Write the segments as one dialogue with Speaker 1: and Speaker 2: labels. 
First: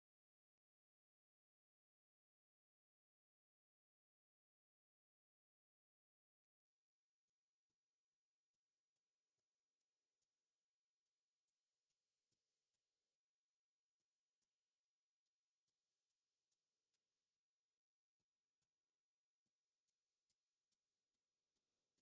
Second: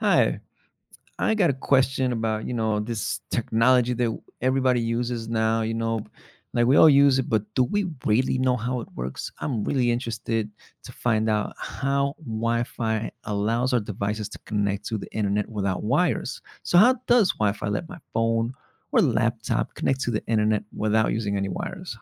Speaker 1: Hi, I got a question about this technology that everybody uses now, like we all use it, but do we really know how it works? I'm really interested to find out how Wi-Fi allows our devices to connect to the internet without wires. So how does Wi-Fi let my phone or laptop connect to the internet without using any wires?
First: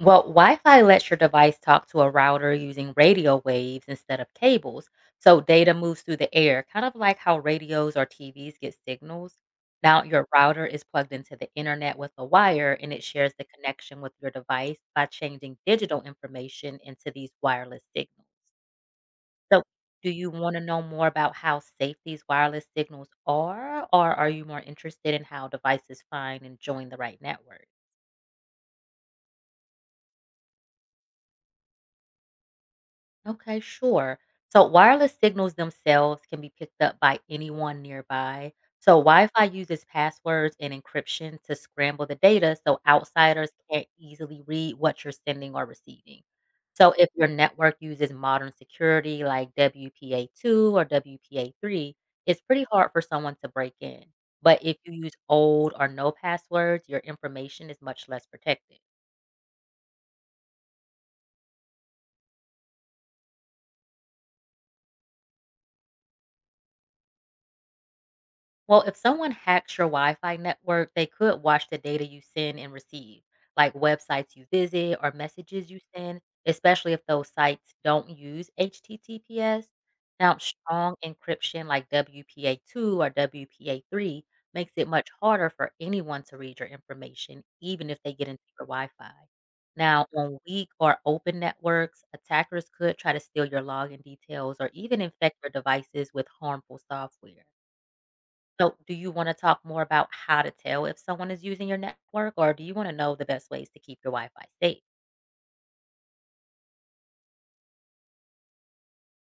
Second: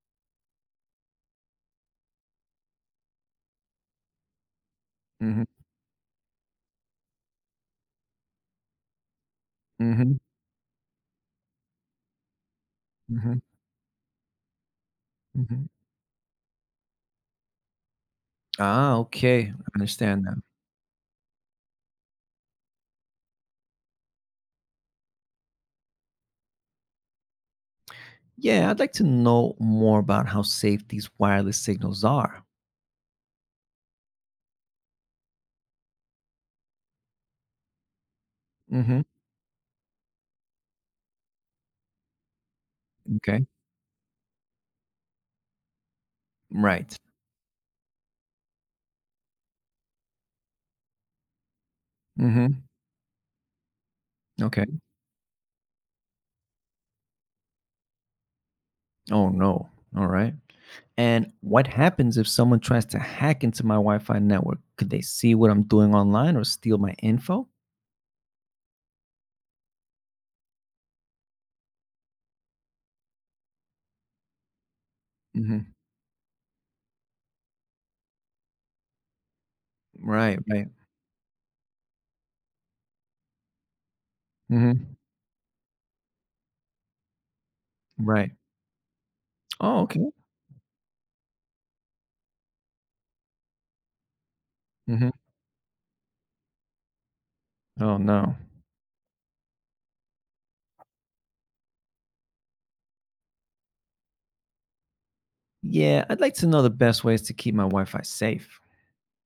Speaker 2: Well, Wi Fi lets your device talk to a router using radio waves instead of cables. So
Speaker 1: Hmm.
Speaker 2: data moves through the air, kind of like how radios or TVs get signals. Now,
Speaker 1: Hmm.
Speaker 2: your router is plugged into the internet with a wire, and it shares
Speaker 1: Hmm.
Speaker 2: the connection with your device by changing
Speaker 1: Hmm.
Speaker 2: digital information into these wireless signals.
Speaker 1: Ah, okay.
Speaker 2: So,
Speaker 1: I
Speaker 2: do
Speaker 1: understand.
Speaker 2: you want to know more about how safe these wireless signals are, or are you more interested in how devices find and join the right network?
Speaker 1: Yeah, I'd like to know more about how safe these wireless signals are.
Speaker 2: Okay, sure. So wireless signals themselves can be picked up by anyone nearby. So
Speaker 1: Hmm.
Speaker 2: Wi-Fi uses passwords and encryption to scramble the data so
Speaker 1: Okay.
Speaker 2: outsiders can't easily read what you're sending or receiving. So
Speaker 1: Right.
Speaker 2: if your network uses modern security like WPA2 or WPA3, it's pretty
Speaker 1: Hmm.
Speaker 2: hard for someone to break in. But if
Speaker 1: Okay.
Speaker 2: you use old or no passwords, your information is much less protected.
Speaker 1: Oh, no. All right. And what happens if someone tries to hack into my Wi Fi network? Could they see what I'm doing online or steal my info?
Speaker 2: Well, if someone hacks your Wi Fi network, they could watch the data you send and receive, like websites you visit or
Speaker 1: Hmm.
Speaker 2: messages you send, especially if those sites don't use HTTPS. Now,
Speaker 1: Right. Right.
Speaker 2: strong encryption like WPA2 or WPA3 makes it
Speaker 1: Hmm.
Speaker 2: much harder for anyone to read your information, even if they get
Speaker 1: Right.
Speaker 2: into your Wi Fi.
Speaker 1: Oh,
Speaker 2: Now,
Speaker 1: okay.
Speaker 2: on weak or open networks, attackers could try to steal your login details or even
Speaker 1: Hmm.
Speaker 2: infect your devices with harmful software.
Speaker 1: Oh, no.
Speaker 2: So, do you wanna talk more about how to tell if someone is using your network, or do you wanna know the best ways to keep your Wi-Fi safe?
Speaker 1: Yeah, I'd like to know the best ways to keep my Wi Fi safe.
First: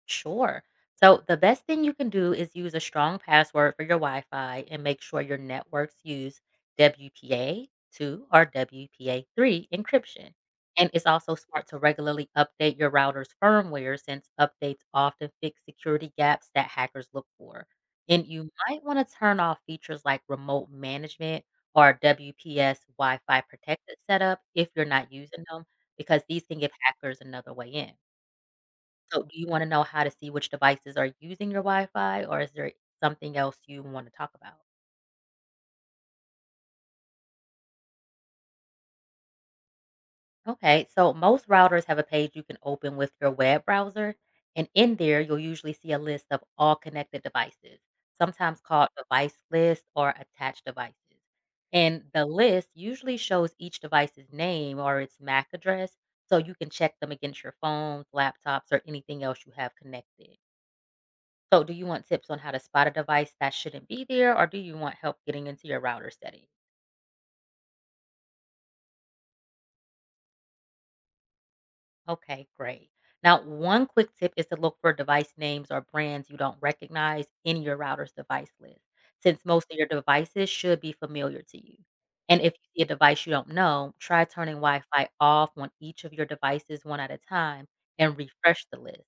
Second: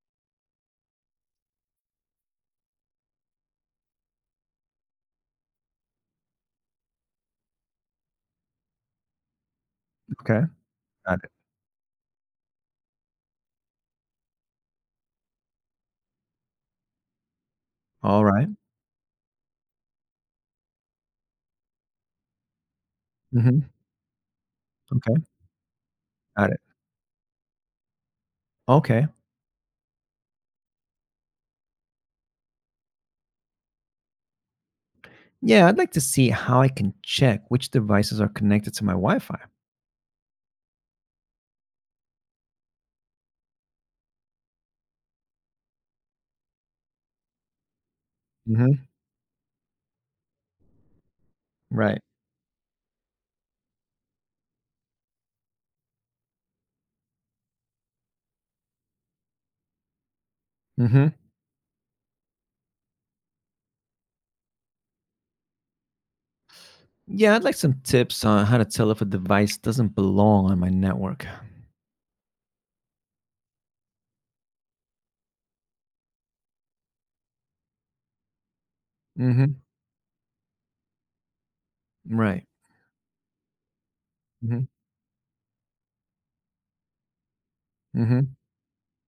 Speaker 2: Sure. So the best thing you can do is use a strong password for your Wi-Fi and make sure your networks use WPA2 or WPA3 encryption.
Speaker 1: Okay.
Speaker 2: And it's
Speaker 1: Got it.
Speaker 2: also smart to regularly update your router's firmware, since updates often fix security gaps that hackers look for.
Speaker 1: All
Speaker 2: And
Speaker 1: right.
Speaker 2: you might want to turn off features like remote management or WPS Wi Fi
Speaker 1: Mm-hmm.
Speaker 2: protected setup if you're not
Speaker 1: Okay.
Speaker 2: using them, because these
Speaker 1: Got
Speaker 2: can
Speaker 1: it.
Speaker 2: give hackers another way in.
Speaker 1: Okay.
Speaker 2: So, do you wanna know how to see which devices are using your Wi-Fi, or is there something else you wanna talk about?
Speaker 1: Yeah, I'd like to see how I can check which devices are connected to my Wi-Fi.
Speaker 2: Okay, so most routers have a page you can open with your web browser, and in there, you'll usually see a list of all connected devices, sometimes
Speaker 1: Hmm.
Speaker 2: called device list or attached devices.
Speaker 1: Right.
Speaker 2: And the list usually shows each device's name or its MAC address, so you can check them against your phones, laptops, or anything else you have connected.
Speaker 1: Hmm.
Speaker 2: So, do you want tips on how to spot a device that shouldn't be there, or do you want help getting into your router settings?
Speaker 1: Yeah, I'd like some tips on how to tell if a device doesn't belong on my network.
Speaker 2: Okay, great. Now, one quick tip is to look for device names or brands you don't recognize in your router's device list, since
Speaker 1: Hmm.
Speaker 2: most of your devices should be familiar to you. And
Speaker 1: Right.
Speaker 2: if you see a device you don't know, try turning
Speaker 1: Hmm.
Speaker 2: Wi Fi off on each of your devices one at a time and
Speaker 1: Hmm.
Speaker 2: refresh the list.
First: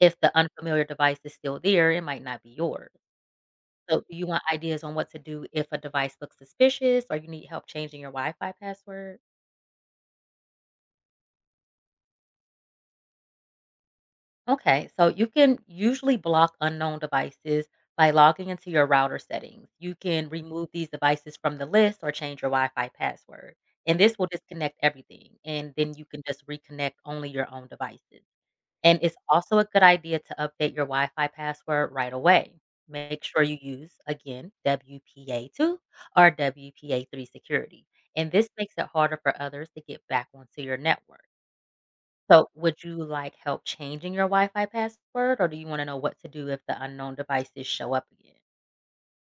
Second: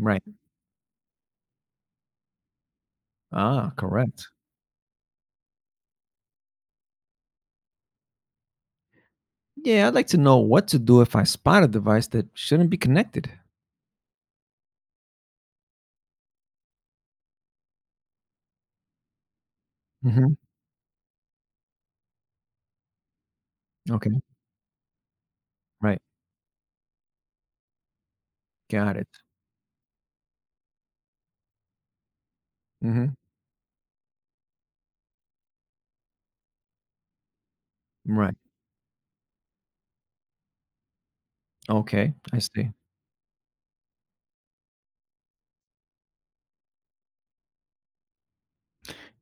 Speaker 2: If the unfamiliar device is still there, it might not be yours.
Speaker 1: Ah,
Speaker 2: So, do you
Speaker 1: correct.
Speaker 2: want ideas on what to do if a device looks suspicious, or you need help changing your Wi-Fi password?
Speaker 1: Yeah, I'd like to know what to do if I spot a device that shouldn't be connected.
Speaker 2: Okay, so you can usually block unknown devices by logging into your router settings. You can
Speaker 1: Hmm.
Speaker 2: remove these devices from the list or change your Wi-Fi password. And
Speaker 1: Okay.
Speaker 2: this will disconnect everything. And then
Speaker 1: Right.
Speaker 2: you can just reconnect only your own devices.
Speaker 1: Got
Speaker 2: And
Speaker 1: it.
Speaker 2: it's also a good idea to update your Wi-Fi password right away.
Speaker 1: Hmm.
Speaker 2: Make sure you use, again, WPA2 or WPA3 security. And
Speaker 1: Right.
Speaker 2: this makes it harder for others to get back onto your network.
Speaker 1: Okay. I
Speaker 2: So,
Speaker 1: see.
Speaker 2: would you like help changing your Wi Fi password, or do you want to know what to do if the unknown devices show up again?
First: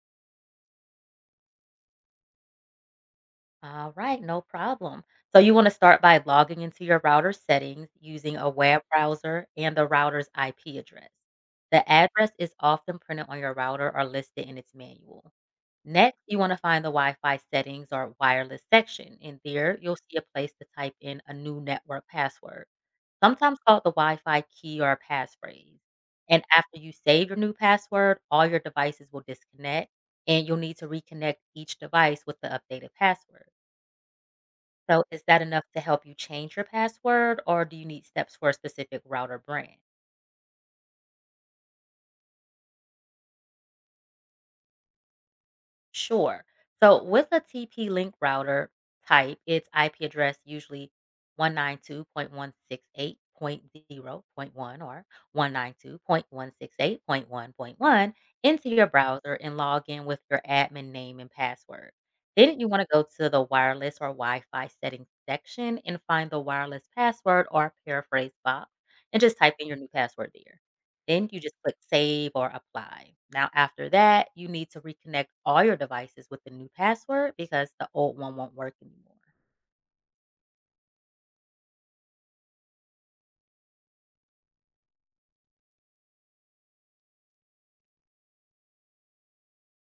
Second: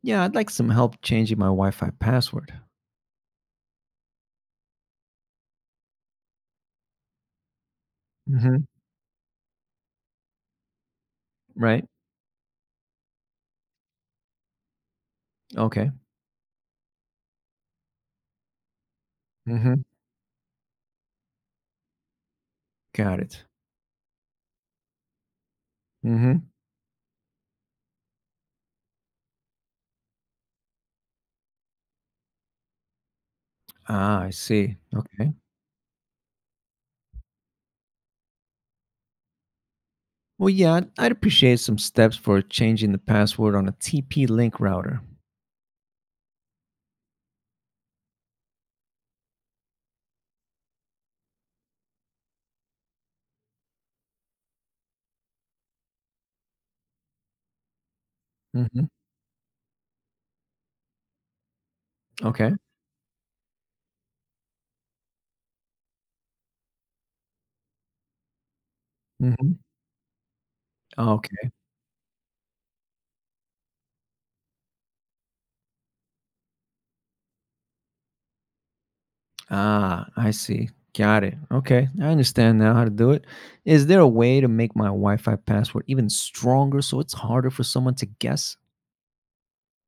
Speaker 1: Yeah, I'd like some help changing my Wi Fi password.
Speaker 2: All right, no problem. So you want to start by logging into your router settings using a
Speaker 1: Hmm.
Speaker 2: web browser and the router's IP address.
Speaker 1: Right.
Speaker 2: The address is often printed on your router or listed in its manual.
Speaker 1: Okay.
Speaker 2: Next, you want to find the Wi Fi settings or wireless section. In there,
Speaker 1: Hmm.
Speaker 2: you'll see a place to type in a new network password,
Speaker 1: Got it.
Speaker 2: sometimes called the Wi Fi key or passphrase. And
Speaker 1: Mhm.
Speaker 2: after you save your new password, all your devices will disconnect and you'll need to reconnect each device with the updated password.
Speaker 1: Ah, I see.
Speaker 2: So, is
Speaker 1: Okay.
Speaker 2: that enough to help you change your password, or do you need steps for a specific router brand?
Speaker 1: Well, yeah, I'd appreciate some steps for changing the password on a TP link router.
Speaker 2: Sure. So, with a TP link router, type its IP address, usually 192.168.0.1 or 192.168.1.1, into your
Speaker 1: Mhm.
Speaker 2: browser and log in with your admin name and password.
Speaker 1: Okay.
Speaker 2: Then you want to go to the wireless or Wi Fi settings section, and find the wireless password or paraphrase box, and just type
Speaker 1: Mhm.
Speaker 2: in your new password there. Then you
Speaker 1: Okay.
Speaker 2: just click save or apply. Now, after that, you need to reconnect all your devices with the new password, because the old one won't work anymore.
Speaker 1: Ah, I see. Got it. Okay. I understand now how to do it. Is there a way to make my Wi-Fi password even stronger so it's harder for someone to guess?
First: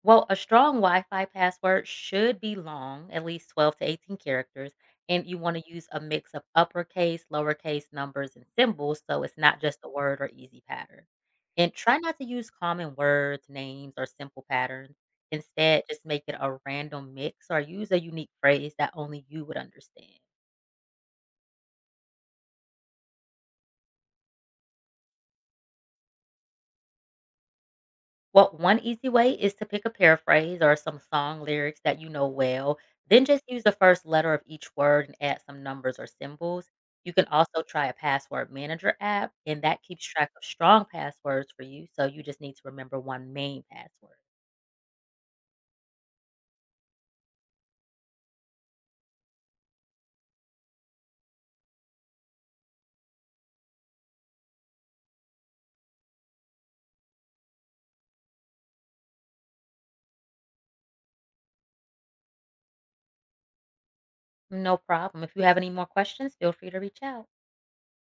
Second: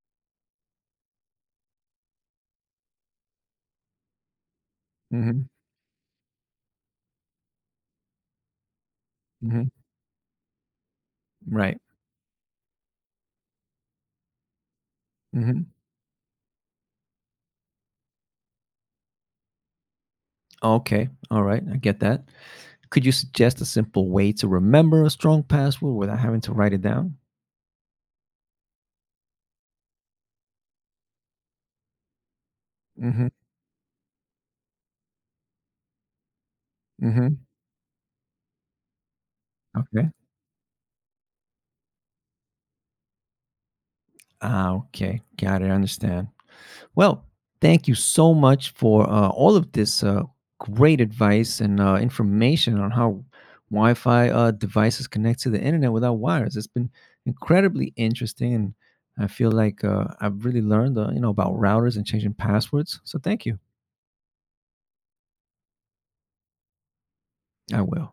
Speaker 2: Well, a strong Wi Fi password should be long, at least 12 to 18 characters, and you
Speaker 1: Mhm.
Speaker 2: want to use a mix of uppercase, lowercase numbers, and symbols so it's not
Speaker 1: Mhm.
Speaker 2: just a word or easy pattern. And
Speaker 1: Right.
Speaker 2: try not to use common words, names, or simple patterns.
Speaker 1: Mhm.
Speaker 2: Instead, just make it a random mix or use a unique phrase that only you would understand.
Speaker 1: Okay. All right. I get that. Could you suggest a simple way to remember a strong password without having to write it down?
Speaker 2: Well, one easy way is to pick a paraphrase or some song lyrics that you know well, then
Speaker 1: Mhm.
Speaker 2: just use the first letter of each word and add some numbers or symbols. You can
Speaker 1: Mhm.
Speaker 2: also try a password manager app, and that keeps
Speaker 1: Okay.
Speaker 2: track of strong passwords for you. So you just need to remember one main password.
Speaker 1: Ah, okay. Got it. I understand. Well, thank you so much for all of this great advice and information on how Wi Fi devices connect to the internet without wires. It's been incredibly interesting. And I feel like I've really learned about routers and changing passwords. So thank you.
Speaker 2: No problem. If you have any more questions, feel free to reach out.
Speaker 1: I will.